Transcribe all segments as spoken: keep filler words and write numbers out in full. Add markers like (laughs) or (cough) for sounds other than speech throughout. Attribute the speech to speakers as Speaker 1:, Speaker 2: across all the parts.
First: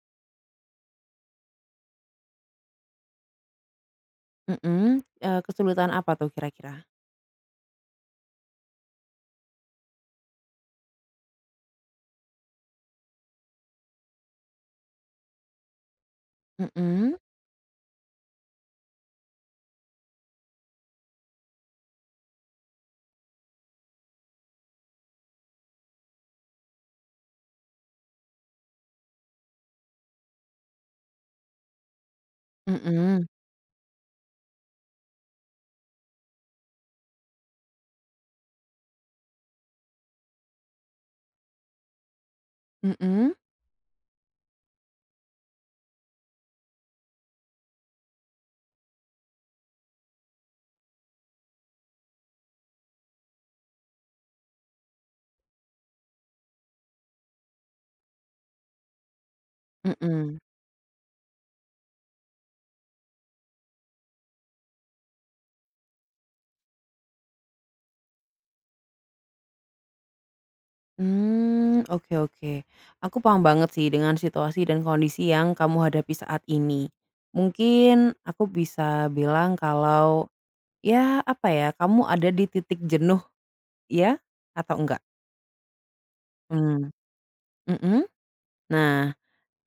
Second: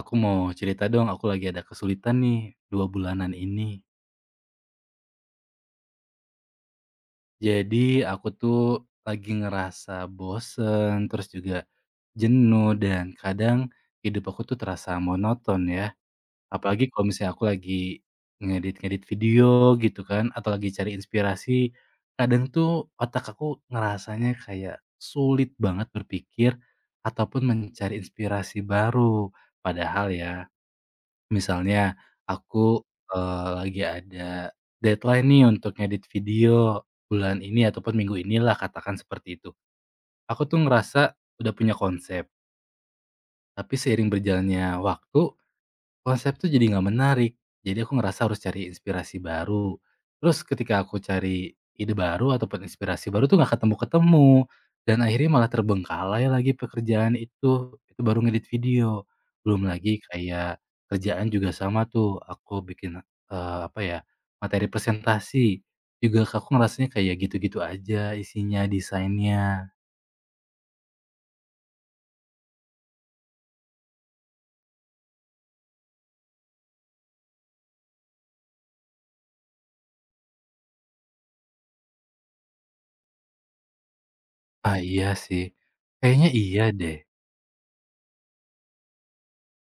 Speaker 1: Aku mau cerita dong, aku lagi ada kesulitan nih dua bulanan ini.
Speaker 2: Mhm, eee, kesulitan apa tuh kira-kira?
Speaker 1: Jadi aku tuh lagi ngerasa bosen, terus juga jenuh dan kadang hidup aku tuh terasa monoton ya. Apalagi kalau
Speaker 2: Mhm.
Speaker 1: misalnya aku lagi ngedit-ngedit video gitu kan atau lagi cari inspirasi, kadang tuh otak aku ngerasanya kayak sulit banget berpikir ataupun mencari inspirasi baru. Padahal ya misalnya aku,
Speaker 2: Mhm.
Speaker 1: eee, lagi ada deadline nih untuk ngedit video bulan ini ataupun minggu inilah katakan seperti itu. Aku tuh ngerasa udah punya konsep,
Speaker 2: Mhm.
Speaker 1: tapi seiring berjalannya waktu konsep tuh jadi nggak menarik. Jadi aku ngerasa harus cari inspirasi baru. Terus ketika aku cari ide baru ataupun inspirasi baru tuh nggak ketemu-ketemu, dan akhirnya malah terbengkalai lagi pekerjaan itu. Itu baru ngedit video. Belum lagi
Speaker 2: Mhm.
Speaker 1: kayak kerjaan juga sama tuh, aku bikin, eee, apa ya, materi presentasi, juga aku ngerasanya kayak gitu-gitu aja isinya, desainnya.
Speaker 2: Mmm, oke, oke. Aku paham banget sih dengan situasi dan kondisi yang kamu hadapi saat ini. Mungkin aku bisa bilang kalau, ya apa ya, kamu ada di titik jenuh ya?
Speaker 1: Ah,
Speaker 2: Atau enggak?
Speaker 1: iya sih. Kayaknya iya
Speaker 2: Mmm,
Speaker 1: deh.
Speaker 2: mhm. Nah,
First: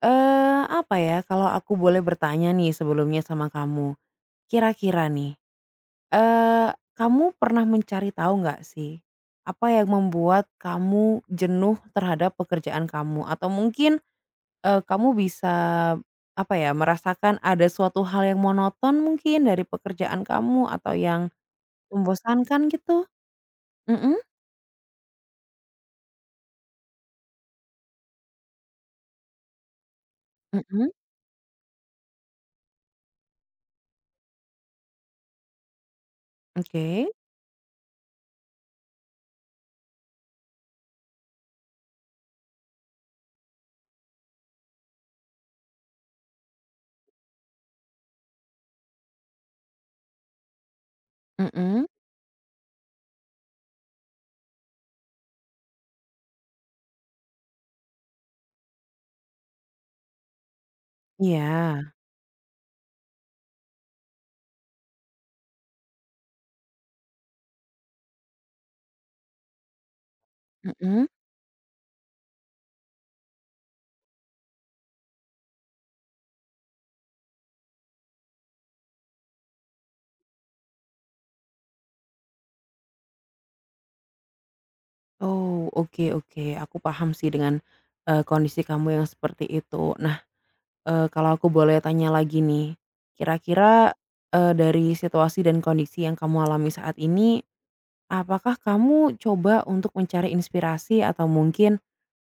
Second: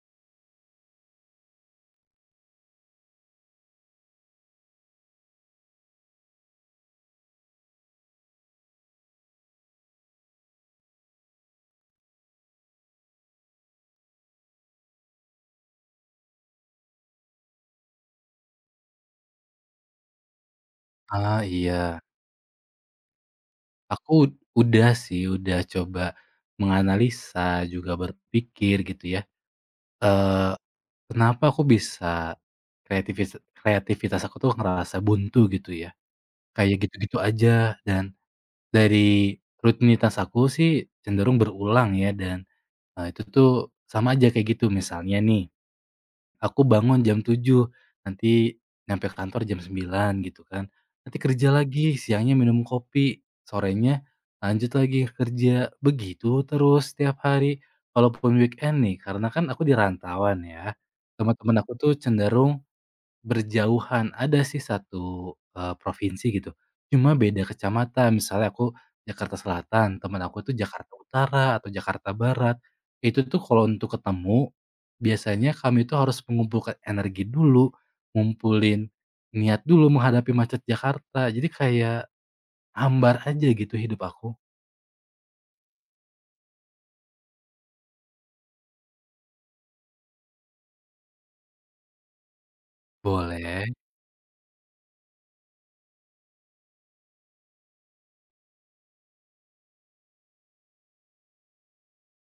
Speaker 2: eee, apa ya, kalau aku boleh bertanya nih sebelumnya sama kamu, kira-kira nih Eee, kamu pernah mencari tahu nggak sih, apa yang membuat kamu jenuh terhadap pekerjaan kamu? Atau mungkin, eee, kamu bisa, apa ya, merasakan ada suatu hal yang monoton mungkin dari pekerjaan kamu atau yang
Speaker 1: Ah, iya.
Speaker 2: membosankan gitu?
Speaker 1: Aku
Speaker 2: Mhm.
Speaker 1: ud- udah sih, udah coba menganalisa, juga berpikir gitu ya, eee,
Speaker 2: Mhm,
Speaker 1: kenapa aku bisa kreativitas kreativitas aku tuh ngerasa buntu gitu ya, kayak
Speaker 2: oke,
Speaker 1: gitu-gitu aja dan dari rutinitas aku sih cenderung berulang ya dan, eee, itu tuh sama aja kayak gitu. Misalnya nih, aku bangun jam tujuh nanti nyampe ke kantor jam sembilan gitu kan. Nanti kerja
Speaker 2: mhm,
Speaker 1: lagi, siangnya minum kopi, sorenya lanjut lagi kerja. Begitu terus setiap hari. Kalaupun weekend nih, karena kan aku di rantauan ya, teman-teman aku tuh
Speaker 2: iya,
Speaker 1: cenderung berjauhan, ada sih satu eee, provinsi gitu, cuma beda kecamatan. Misalnya aku Jakarta Selatan, teman aku tuh Jakarta
Speaker 2: mhm.
Speaker 1: Utara atau Jakarta Barat. Itu tuh kalau untuk ketemu, biasanya kami tuh harus mengumpulkan energi dulu, ngumpulin niat dulu menghadapi macet Jakarta. Jadi kayak hambar aja gitu hidup aku.
Speaker 2: Oh, oke, oke, aku paham sih dengan, eee, kondisi kamu yang seperti itu. Nah, Eee, kalau aku boleh tanya lagi nih,
Speaker 1: Boleh,
Speaker 2: kira-kira, eee, dari situasi dan kondisi yang kamu alami saat ini, apakah kamu coba untuk mencari inspirasi atau mungkin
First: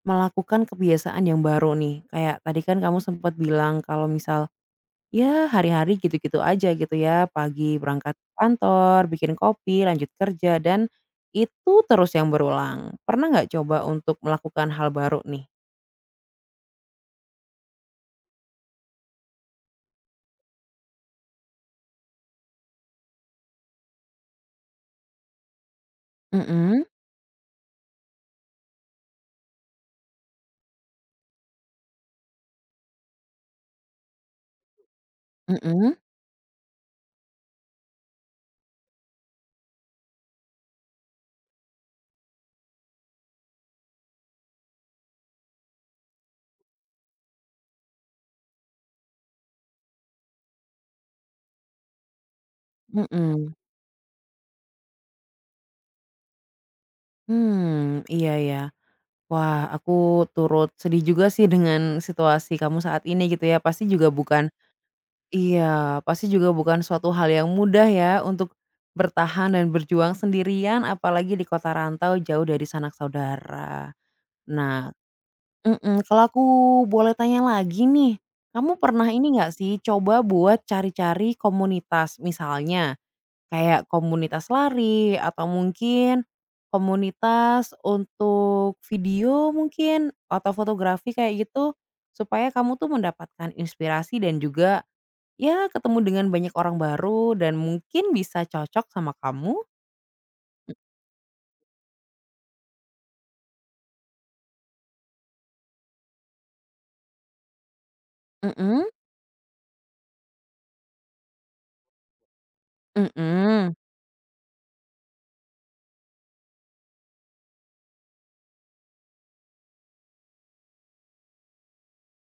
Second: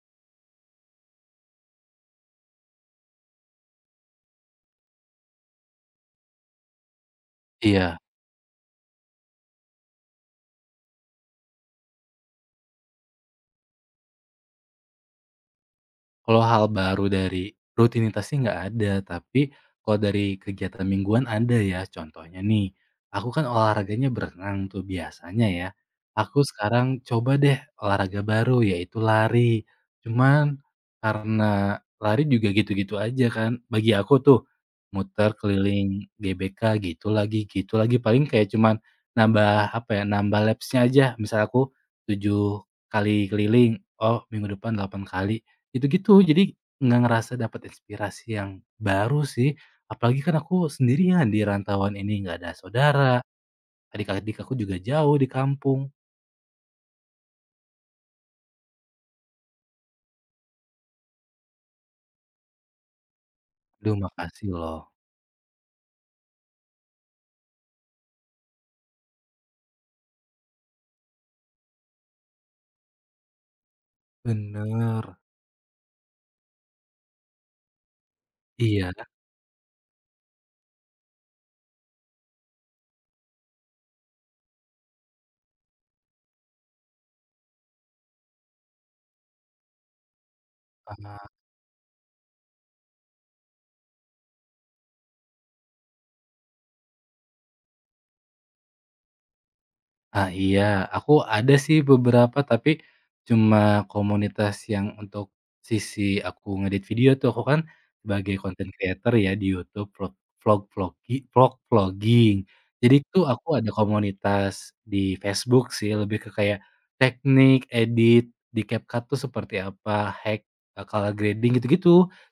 Speaker 2: melakukan kebiasaan yang baru nih? Kayak tadi kan kamu sempat bilang kalau misal, ya hari-hari gitu-gitu aja gitu ya, pagi
Speaker 1: iya.
Speaker 2: berangkat ke kantor, bikin kopi, lanjut kerja, dan itu terus yang berulang. Pernah nggak coba untuk melakukan hal baru nih?
Speaker 1: Kalau hal baru dari rutinitasnya nggak ada, tapi kalau dari kegiatan mingguan ada ya. Contohnya nih, aku kan olahraganya berenang tuh biasanya ya. Aku
Speaker 2: Mhm.
Speaker 1: sekarang coba deh olahraga baru yaitu lari. Cuman karena lari juga gitu-gitu aja kan. Bagi aku tuh muter
Speaker 2: Mhm.
Speaker 1: keliling G B K gitu lagi, gitu lagi. Paling kayak cuman nambah apa ya, nambah lapsnya aja. Misal aku tujuh kali keliling, oh minggu depan delapan kali. Gitu-gitu, jadi nggak ngerasa dapat inspirasi yang baru sih, apalagi kan aku sendirian di rantauan ini, nggak ada saudara,
Speaker 2: Mhm.
Speaker 1: adik-adik aku juga jauh di kampung.
Speaker 2: Hmm, iya ya. Wah, aku turut sedih juga sih dengan situasi kamu saat ini gitu ya. Pasti
Speaker 1: Aduh,
Speaker 2: juga bukan
Speaker 1: makasih loh.
Speaker 2: iya, pasti juga bukan suatu hal yang mudah ya untuk bertahan dan berjuang sendirian apalagi di kota rantau jauh dari sanak saudara. Nah,
Speaker 1: Bener.
Speaker 2: mhm, kalau aku boleh tanya lagi nih, kamu
Speaker 1: Iya.
Speaker 2: pernah ini nggak sih coba buat cari-cari komunitas? Misalnya kayak komunitas lari atau mungkin komunitas untuk video mungkin atau fotografi kayak gitu, supaya kamu tuh mendapatkan inspirasi dan juga, ya ketemu dengan banyak orang baru dan mungkin bisa cocok sama kamu?
Speaker 1: Ah, iya, aku ada sih beberapa, tapi cuma komunitas yang untuk sisi aku ngedit video tuh, aku kan sebagai content
Speaker 2: Mhm,
Speaker 1: creator ya di YouTube vlog, vlog vloggi vlog vlogging. Jadi tuh aku ada
Speaker 2: mhm,
Speaker 1: komunitas di Facebook sih, lebih ke kayak teknik edit di CapCut tuh seperti apa, hack, eee, color grading gitu-gitu.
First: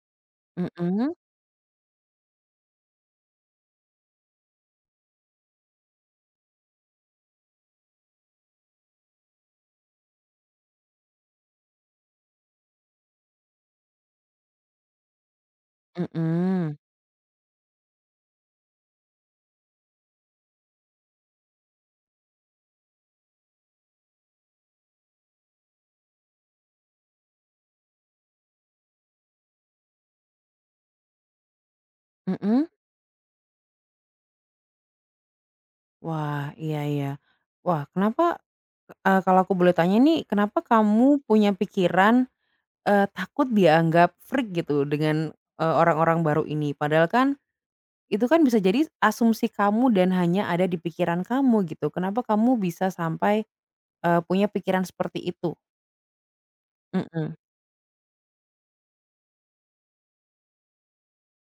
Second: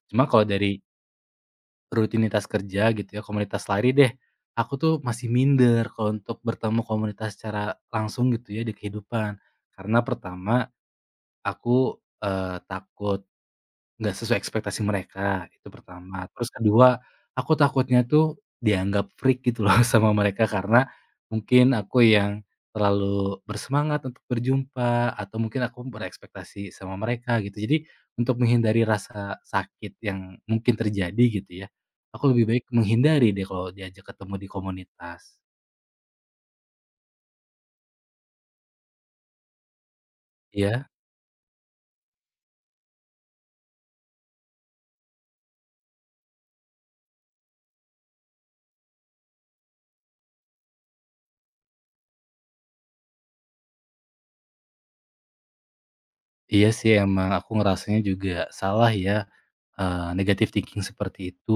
Speaker 1: Cuma kalau dari
Speaker 2: mhm,
Speaker 1: rutinitas kerja gitu ya, komunitas lari deh, aku tuh masih minder kalau untuk bertemu komunitas secara langsung gitu ya di kehidupan. Karena pertama, aku, eee, takut nggak sesuai ekspektasi mereka, itu pertama. Terus
Speaker 2: mhm,
Speaker 1: kedua, aku takutnya tuh dianggap freak gitu loh (laughs) sama mereka karena mungkin aku yang terlalu bersemangat untuk berjumpa atau mungkin aku berekspektasi sama mereka gitu. Jadi untuk menghindari rasa sakit yang mungkin terjadi gitu ya, aku lebih
Speaker 2: mhm.
Speaker 1: baik menghindari deh kalau diajak ketemu di komunitas.
Speaker 2: Wah, iya, iya. Wah, kenapa, eee, kalau aku boleh tanya nih, kenapa
Speaker 1: Iya,
Speaker 2: kamu punya pikiran Eee, takut dianggap freak gitu dengan, eee, orang-orang baru ini. Padahal kan, itu kan bisa jadi asumsi kamu dan hanya ada di pikiran kamu gitu. Kenapa kamu bisa sampai, eee, punya pikiran seperti itu?
Speaker 1: iya sih emang
Speaker 2: Mhm,
Speaker 1: aku ngerasanya juga salah ya, eee, negative thinking seperti itu.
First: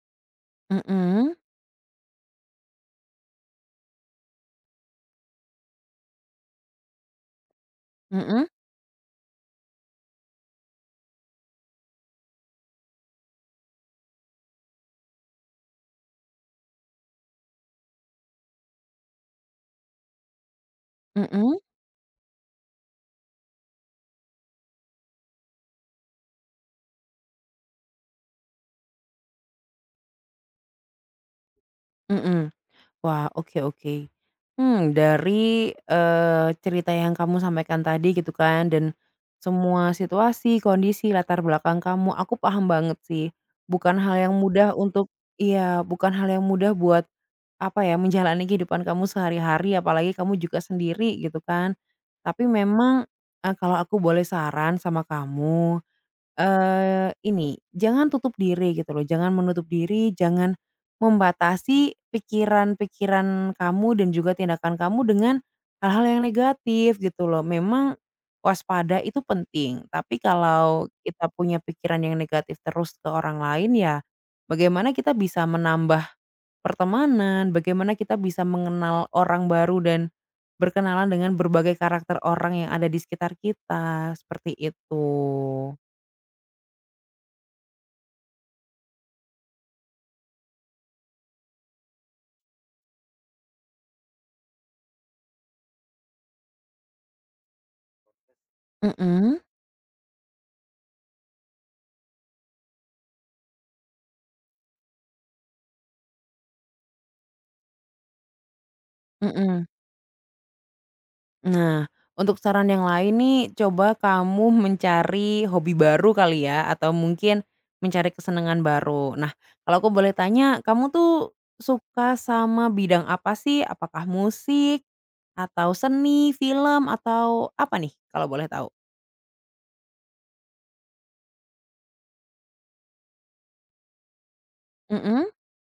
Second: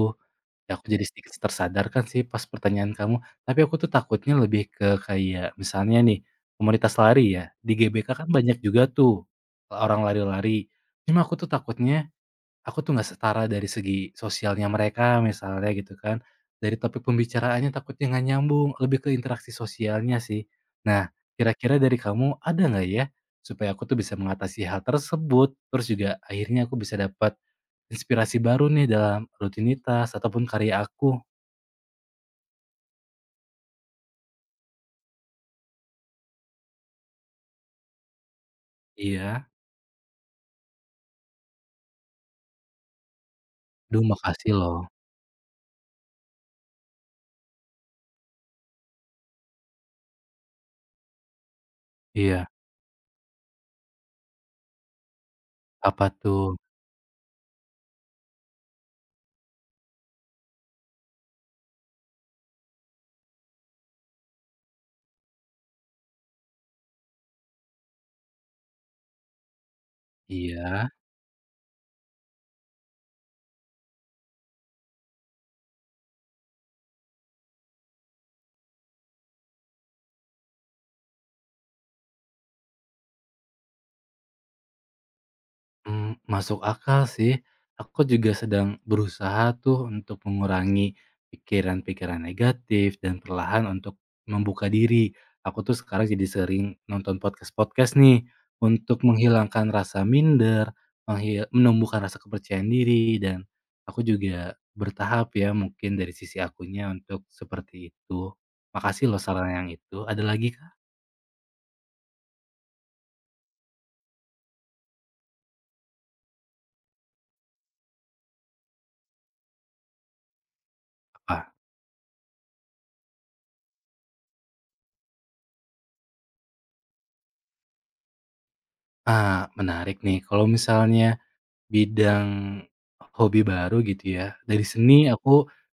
Speaker 1: Ya, aku jadi sedikit
Speaker 2: mhm,
Speaker 1: tersadarkan sih pas pertanyaan kamu, tapi aku tuh takutnya lebih ke kayak misalnya nih, komunitas lari ya, di G B K kan
Speaker 2: mhm,
Speaker 1: banyak juga tuh, orang lari-lari. Cuma aku tuh takutnya aku tuh nggak setara dari segi sosialnya mereka misalnya gitu kan, dari topik pembicaraannya takutnya nggak nyambung, lebih ke interaksi sosialnya sih. Nah,
Speaker 2: mhm,
Speaker 1: kira-kira dari kamu ada nggak ya, supaya aku tuh bisa mengatasi hal tersebut, terus juga akhirnya aku bisa dapat inspirasi baru nih dalam rutinitas ataupun karya aku?
Speaker 2: mhm. Wah, oke, oke. Hmm, dari, eee, cerita yang kamu sampaikan tadi gitu kan dan
Speaker 1: Iya.
Speaker 2: semua situasi, kondisi, latar belakang kamu, aku paham banget sih. Bukan
Speaker 1: Duh,
Speaker 2: hal yang
Speaker 1: makasih
Speaker 2: mudah
Speaker 1: loh.
Speaker 2: untuk iya, bukan hal yang mudah buat apa ya, menjalani kehidupan kamu sehari-hari, apalagi kamu juga sendiri gitu kan. Tapi
Speaker 1: Iya,
Speaker 2: memang, eee, kalau aku boleh saran sama kamu,
Speaker 1: apa tuh?
Speaker 2: eee, ini, jangan tutup diri gitu loh, jangan menutup diri, jangan membatasi pikiran-pikiran kamu dan juga tindakan kamu dengan hal-hal yang negatif gitu loh. Memang waspada itu penting, tapi kalau
Speaker 1: Iya.
Speaker 2: kita punya pikiran yang negatif terus ke orang lain ya, bagaimana kita bisa menambah pertemanan, bagaimana kita bisa mengenal orang baru dan berkenalan dengan berbagai karakter orang yang ada di sekitar kita, seperti itu.
Speaker 1: Mmm, masuk akal sih. Aku juga sedang berusaha tuh untuk mengurangi pikiran-pikiran negatif dan perlahan untuk membuka diri. Aku tuh sekarang jadi sering nonton podcast-podcast nih untuk
Speaker 2: Mhm.
Speaker 1: menghilangkan rasa minder, menghil menumbuhkan rasa kepercayaan diri, dan aku juga bertahap ya mungkin dari sisi akunya untuk seperti itu. Makasih loh saran
Speaker 2: Mhm.
Speaker 1: yang itu, ada lagi, Kak?
Speaker 2: Nah, untuk saran yang lain nih, coba kamu mencari hobi baru kali ya, atau mungkin mencari kesenangan baru. Nah, kalau aku boleh tanya, kamu tuh
Speaker 1: Apa?
Speaker 2: suka sama bidang apa sih? Apakah musik, atau seni, film, atau apa nih, kalau boleh tahu?
Speaker 1: Ah, menarik nih kalau misalnya bidang hobi baru gitu ya, dari seni
Speaker 2: Mhm,
Speaker 1: aku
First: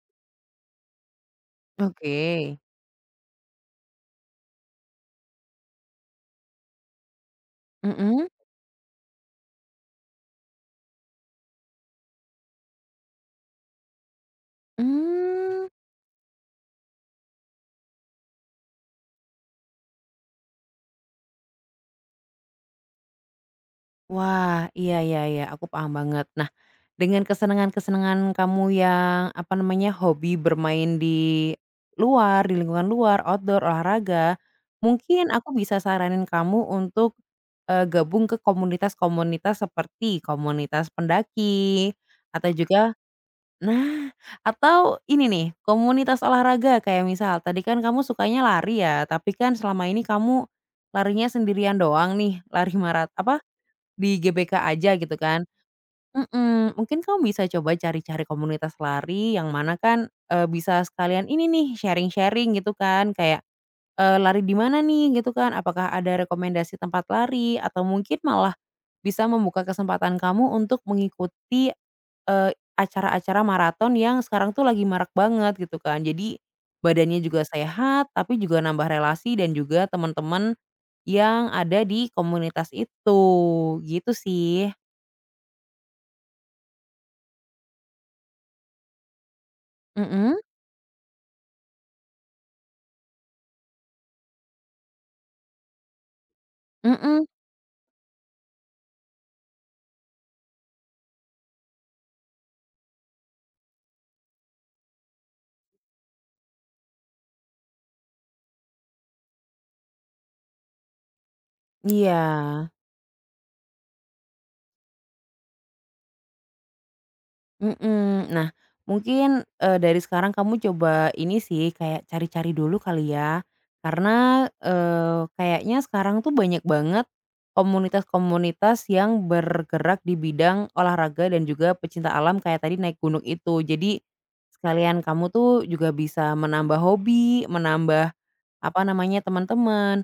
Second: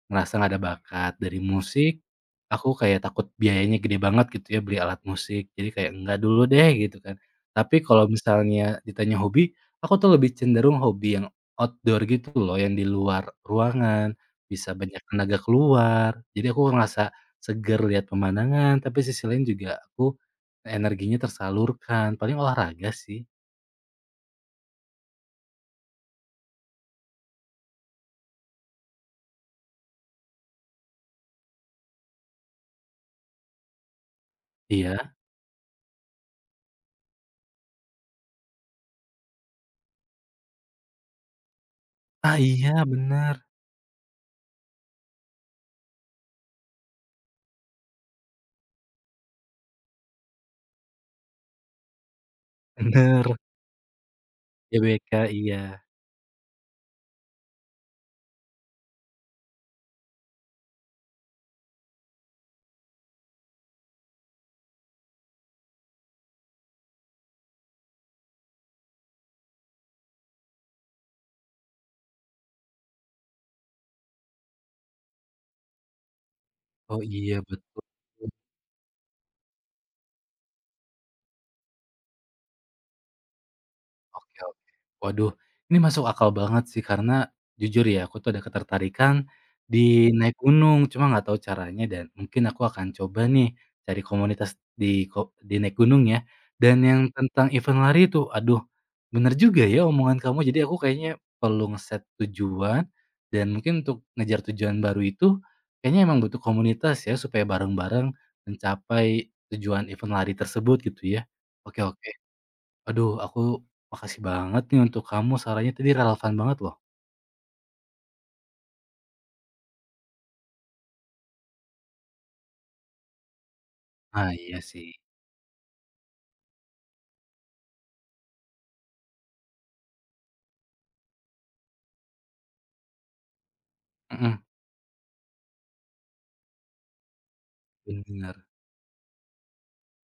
Speaker 1: ngerasa nggak ada bakat, dari musik
Speaker 2: oke.
Speaker 1: aku kayak takut biayanya gede banget gitu ya beli alat musik, jadi kayak enggak dulu deh gitu kan. Tapi kalau
Speaker 2: Mhm,
Speaker 1: misalnya ditanya hobi, aku tuh lebih cenderung hobi yang outdoor gitu loh, yang di luar ruangan, bisa banyak tenaga
Speaker 2: mmm,
Speaker 1: keluar, jadi aku ngerasa seger lihat pemandangan, tapi sisi lain juga aku energinya tersalurkan, paling olahraga sih.
Speaker 2: wah, iya, iya, iya, aku paham banget. Nah, dengan kesenangan-kesenangan kamu yang, apa namanya, hobi bermain di luar, di lingkungan luar, outdoor, olahraga,
Speaker 1: Iya.
Speaker 2: mungkin aku bisa saranin kamu untuk, eee, gabung ke komunitas-komunitas seperti komunitas pendaki
Speaker 1: Ah,
Speaker 2: atau
Speaker 1: iya
Speaker 2: juga
Speaker 1: bener.
Speaker 2: nah, atau ini nih, komunitas olahraga kayak misal tadi kan kamu sukanya lari ya, tapi kan selama ini kamu larinya sendirian doang nih, lari marat
Speaker 1: Bener,
Speaker 2: apa, di G B K aja gitu
Speaker 1: G B K,
Speaker 2: kan.
Speaker 1: iya.
Speaker 2: Mhm, mungkin kamu bisa coba cari-cari komunitas lari yang mana kan, eee, bisa sekalian ini nih, sharing-sharing gitu kan, kayak Eee, lari di mana nih gitu kan, apakah ada rekomendasi tempat lari atau mungkin malah bisa membuka kesempatan kamu untuk mengikuti, eee, acara-acara maraton yang sekarang tuh lagi marak banget gitu kan. Jadi
Speaker 1: Oh,
Speaker 2: badannya
Speaker 1: iya,
Speaker 2: juga
Speaker 1: betul.
Speaker 2: sehat, tapi juga nambah relasi dan juga teman-teman yang ada di komunitas itu, gitu
Speaker 1: Oke, oke.
Speaker 2: sih.
Speaker 1: Waduh, ini masuk akal banget sih karena jujur ya aku tuh ada ketertarikan di
Speaker 2: Mhm.
Speaker 1: naik gunung, cuma nggak tahu caranya dan mungkin aku akan coba nih cari komunitas di ko di naik gunung ya. Dan yang
Speaker 2: Mhm,
Speaker 1: tentang event lari itu, aduh bener juga ya omongan kamu, jadi aku kayaknya perlu nge tujuan dan mungkin untuk ngejar tujuan baru itu kayaknya emang butuh komunitas ya supaya bareng-bareng mencapai tujuan event lari tersebut gitu ya. Oke, oke.
Speaker 2: iya.
Speaker 1: Aduh, aku makasih banget nih untuk kamu sarannya tadi relevan banget loh.
Speaker 2: Mhm. Nah, mungkin, eee, dari sekarang kamu coba ini sih, kayak cari-cari dulu kali ya.
Speaker 1: Ah,
Speaker 2: Karena,
Speaker 1: iya sih,
Speaker 2: eee, kayaknya sekarang tuh banyak banget komunitas-komunitas yang bergerak di bidang olahraga dan juga pecinta alam kayak tadi naik gunung itu. Jadi
Speaker 1: mhm,
Speaker 2: sekalian kamu tuh juga bisa menambah hobi, menambah
Speaker 1: bener.
Speaker 2: apa namanya, teman-teman,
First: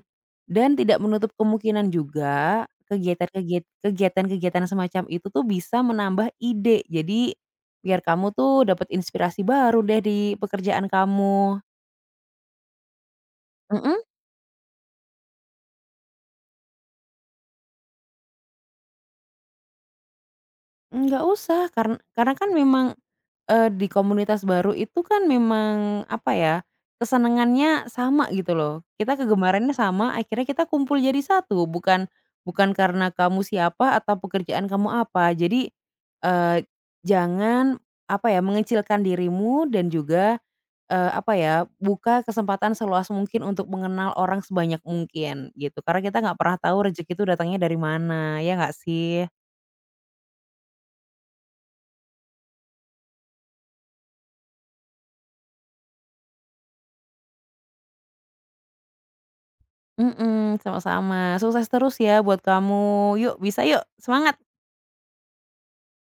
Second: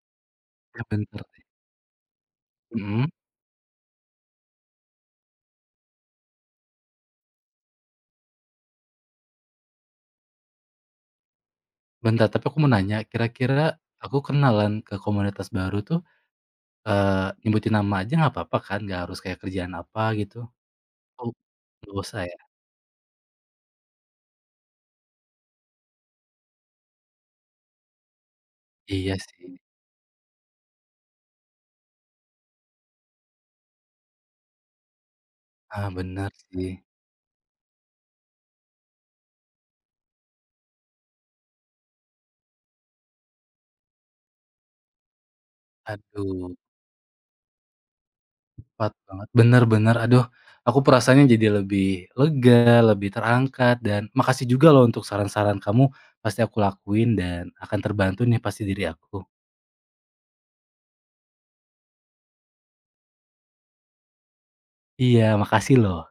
Speaker 2: dan
Speaker 1: Eh,
Speaker 2: tidak
Speaker 1: bentar
Speaker 2: menutup
Speaker 1: deh,
Speaker 2: kemungkinan juga
Speaker 1: mhm,
Speaker 2: kegiatan kegiat kegiatan-kegiatan semacam itu tuh bisa menambah ide. Jadi, biar kamu tuh dapat inspirasi baru deh di pekerjaan kamu.
Speaker 1: bentar tapi aku mau nanya, kira-kira
Speaker 2: Mhm,
Speaker 1: aku kenalan ke komunitas baru tuh, eee, nyebutin nama aja nggak apa-apa kan? Nggak harus kayak kerjaan apa gitu?
Speaker 2: nggak
Speaker 1: Oh,
Speaker 2: usah,
Speaker 1: nggak
Speaker 2: karena
Speaker 1: usah
Speaker 2: karena
Speaker 1: ya?
Speaker 2: kan memang Eee, di komunitas baru itu kan memang, apa ya, kesenangannya sama gitu loh.
Speaker 1: Iya
Speaker 2: Kita
Speaker 1: sih.
Speaker 2: kegemarannya sama, akhirnya kita kumpul jadi satu, bukan bukan karena kamu siapa atau pekerjaan kamu apa. Jadi,
Speaker 1: Ah, bener
Speaker 2: eee,
Speaker 1: sih.
Speaker 2: jangan, apa ya, mengecilkan dirimu dan juga, eee, apa ya, buka kesempatan seluas mungkin untuk mengenal orang sebanyak mungkin, gitu. Karena kita nggak
Speaker 1: Aduh.
Speaker 2: pernah tahu rezeki itu datangnya dari mana, ya nggak
Speaker 1: Tepat banget,
Speaker 2: sih?
Speaker 1: bener bener, aduh aku perasaannya jadi lebih lega, lebih terangkat, dan makasih juga loh untuk saran-saran kamu, pasti aku lakuin dan akan terbantu nih pasti diri aku.
Speaker 2: Mhm, sama-sama. Sukses terus ya buat kamu. Yuk, bisa yuk, semangat!
Speaker 1: Iya, makasih loh.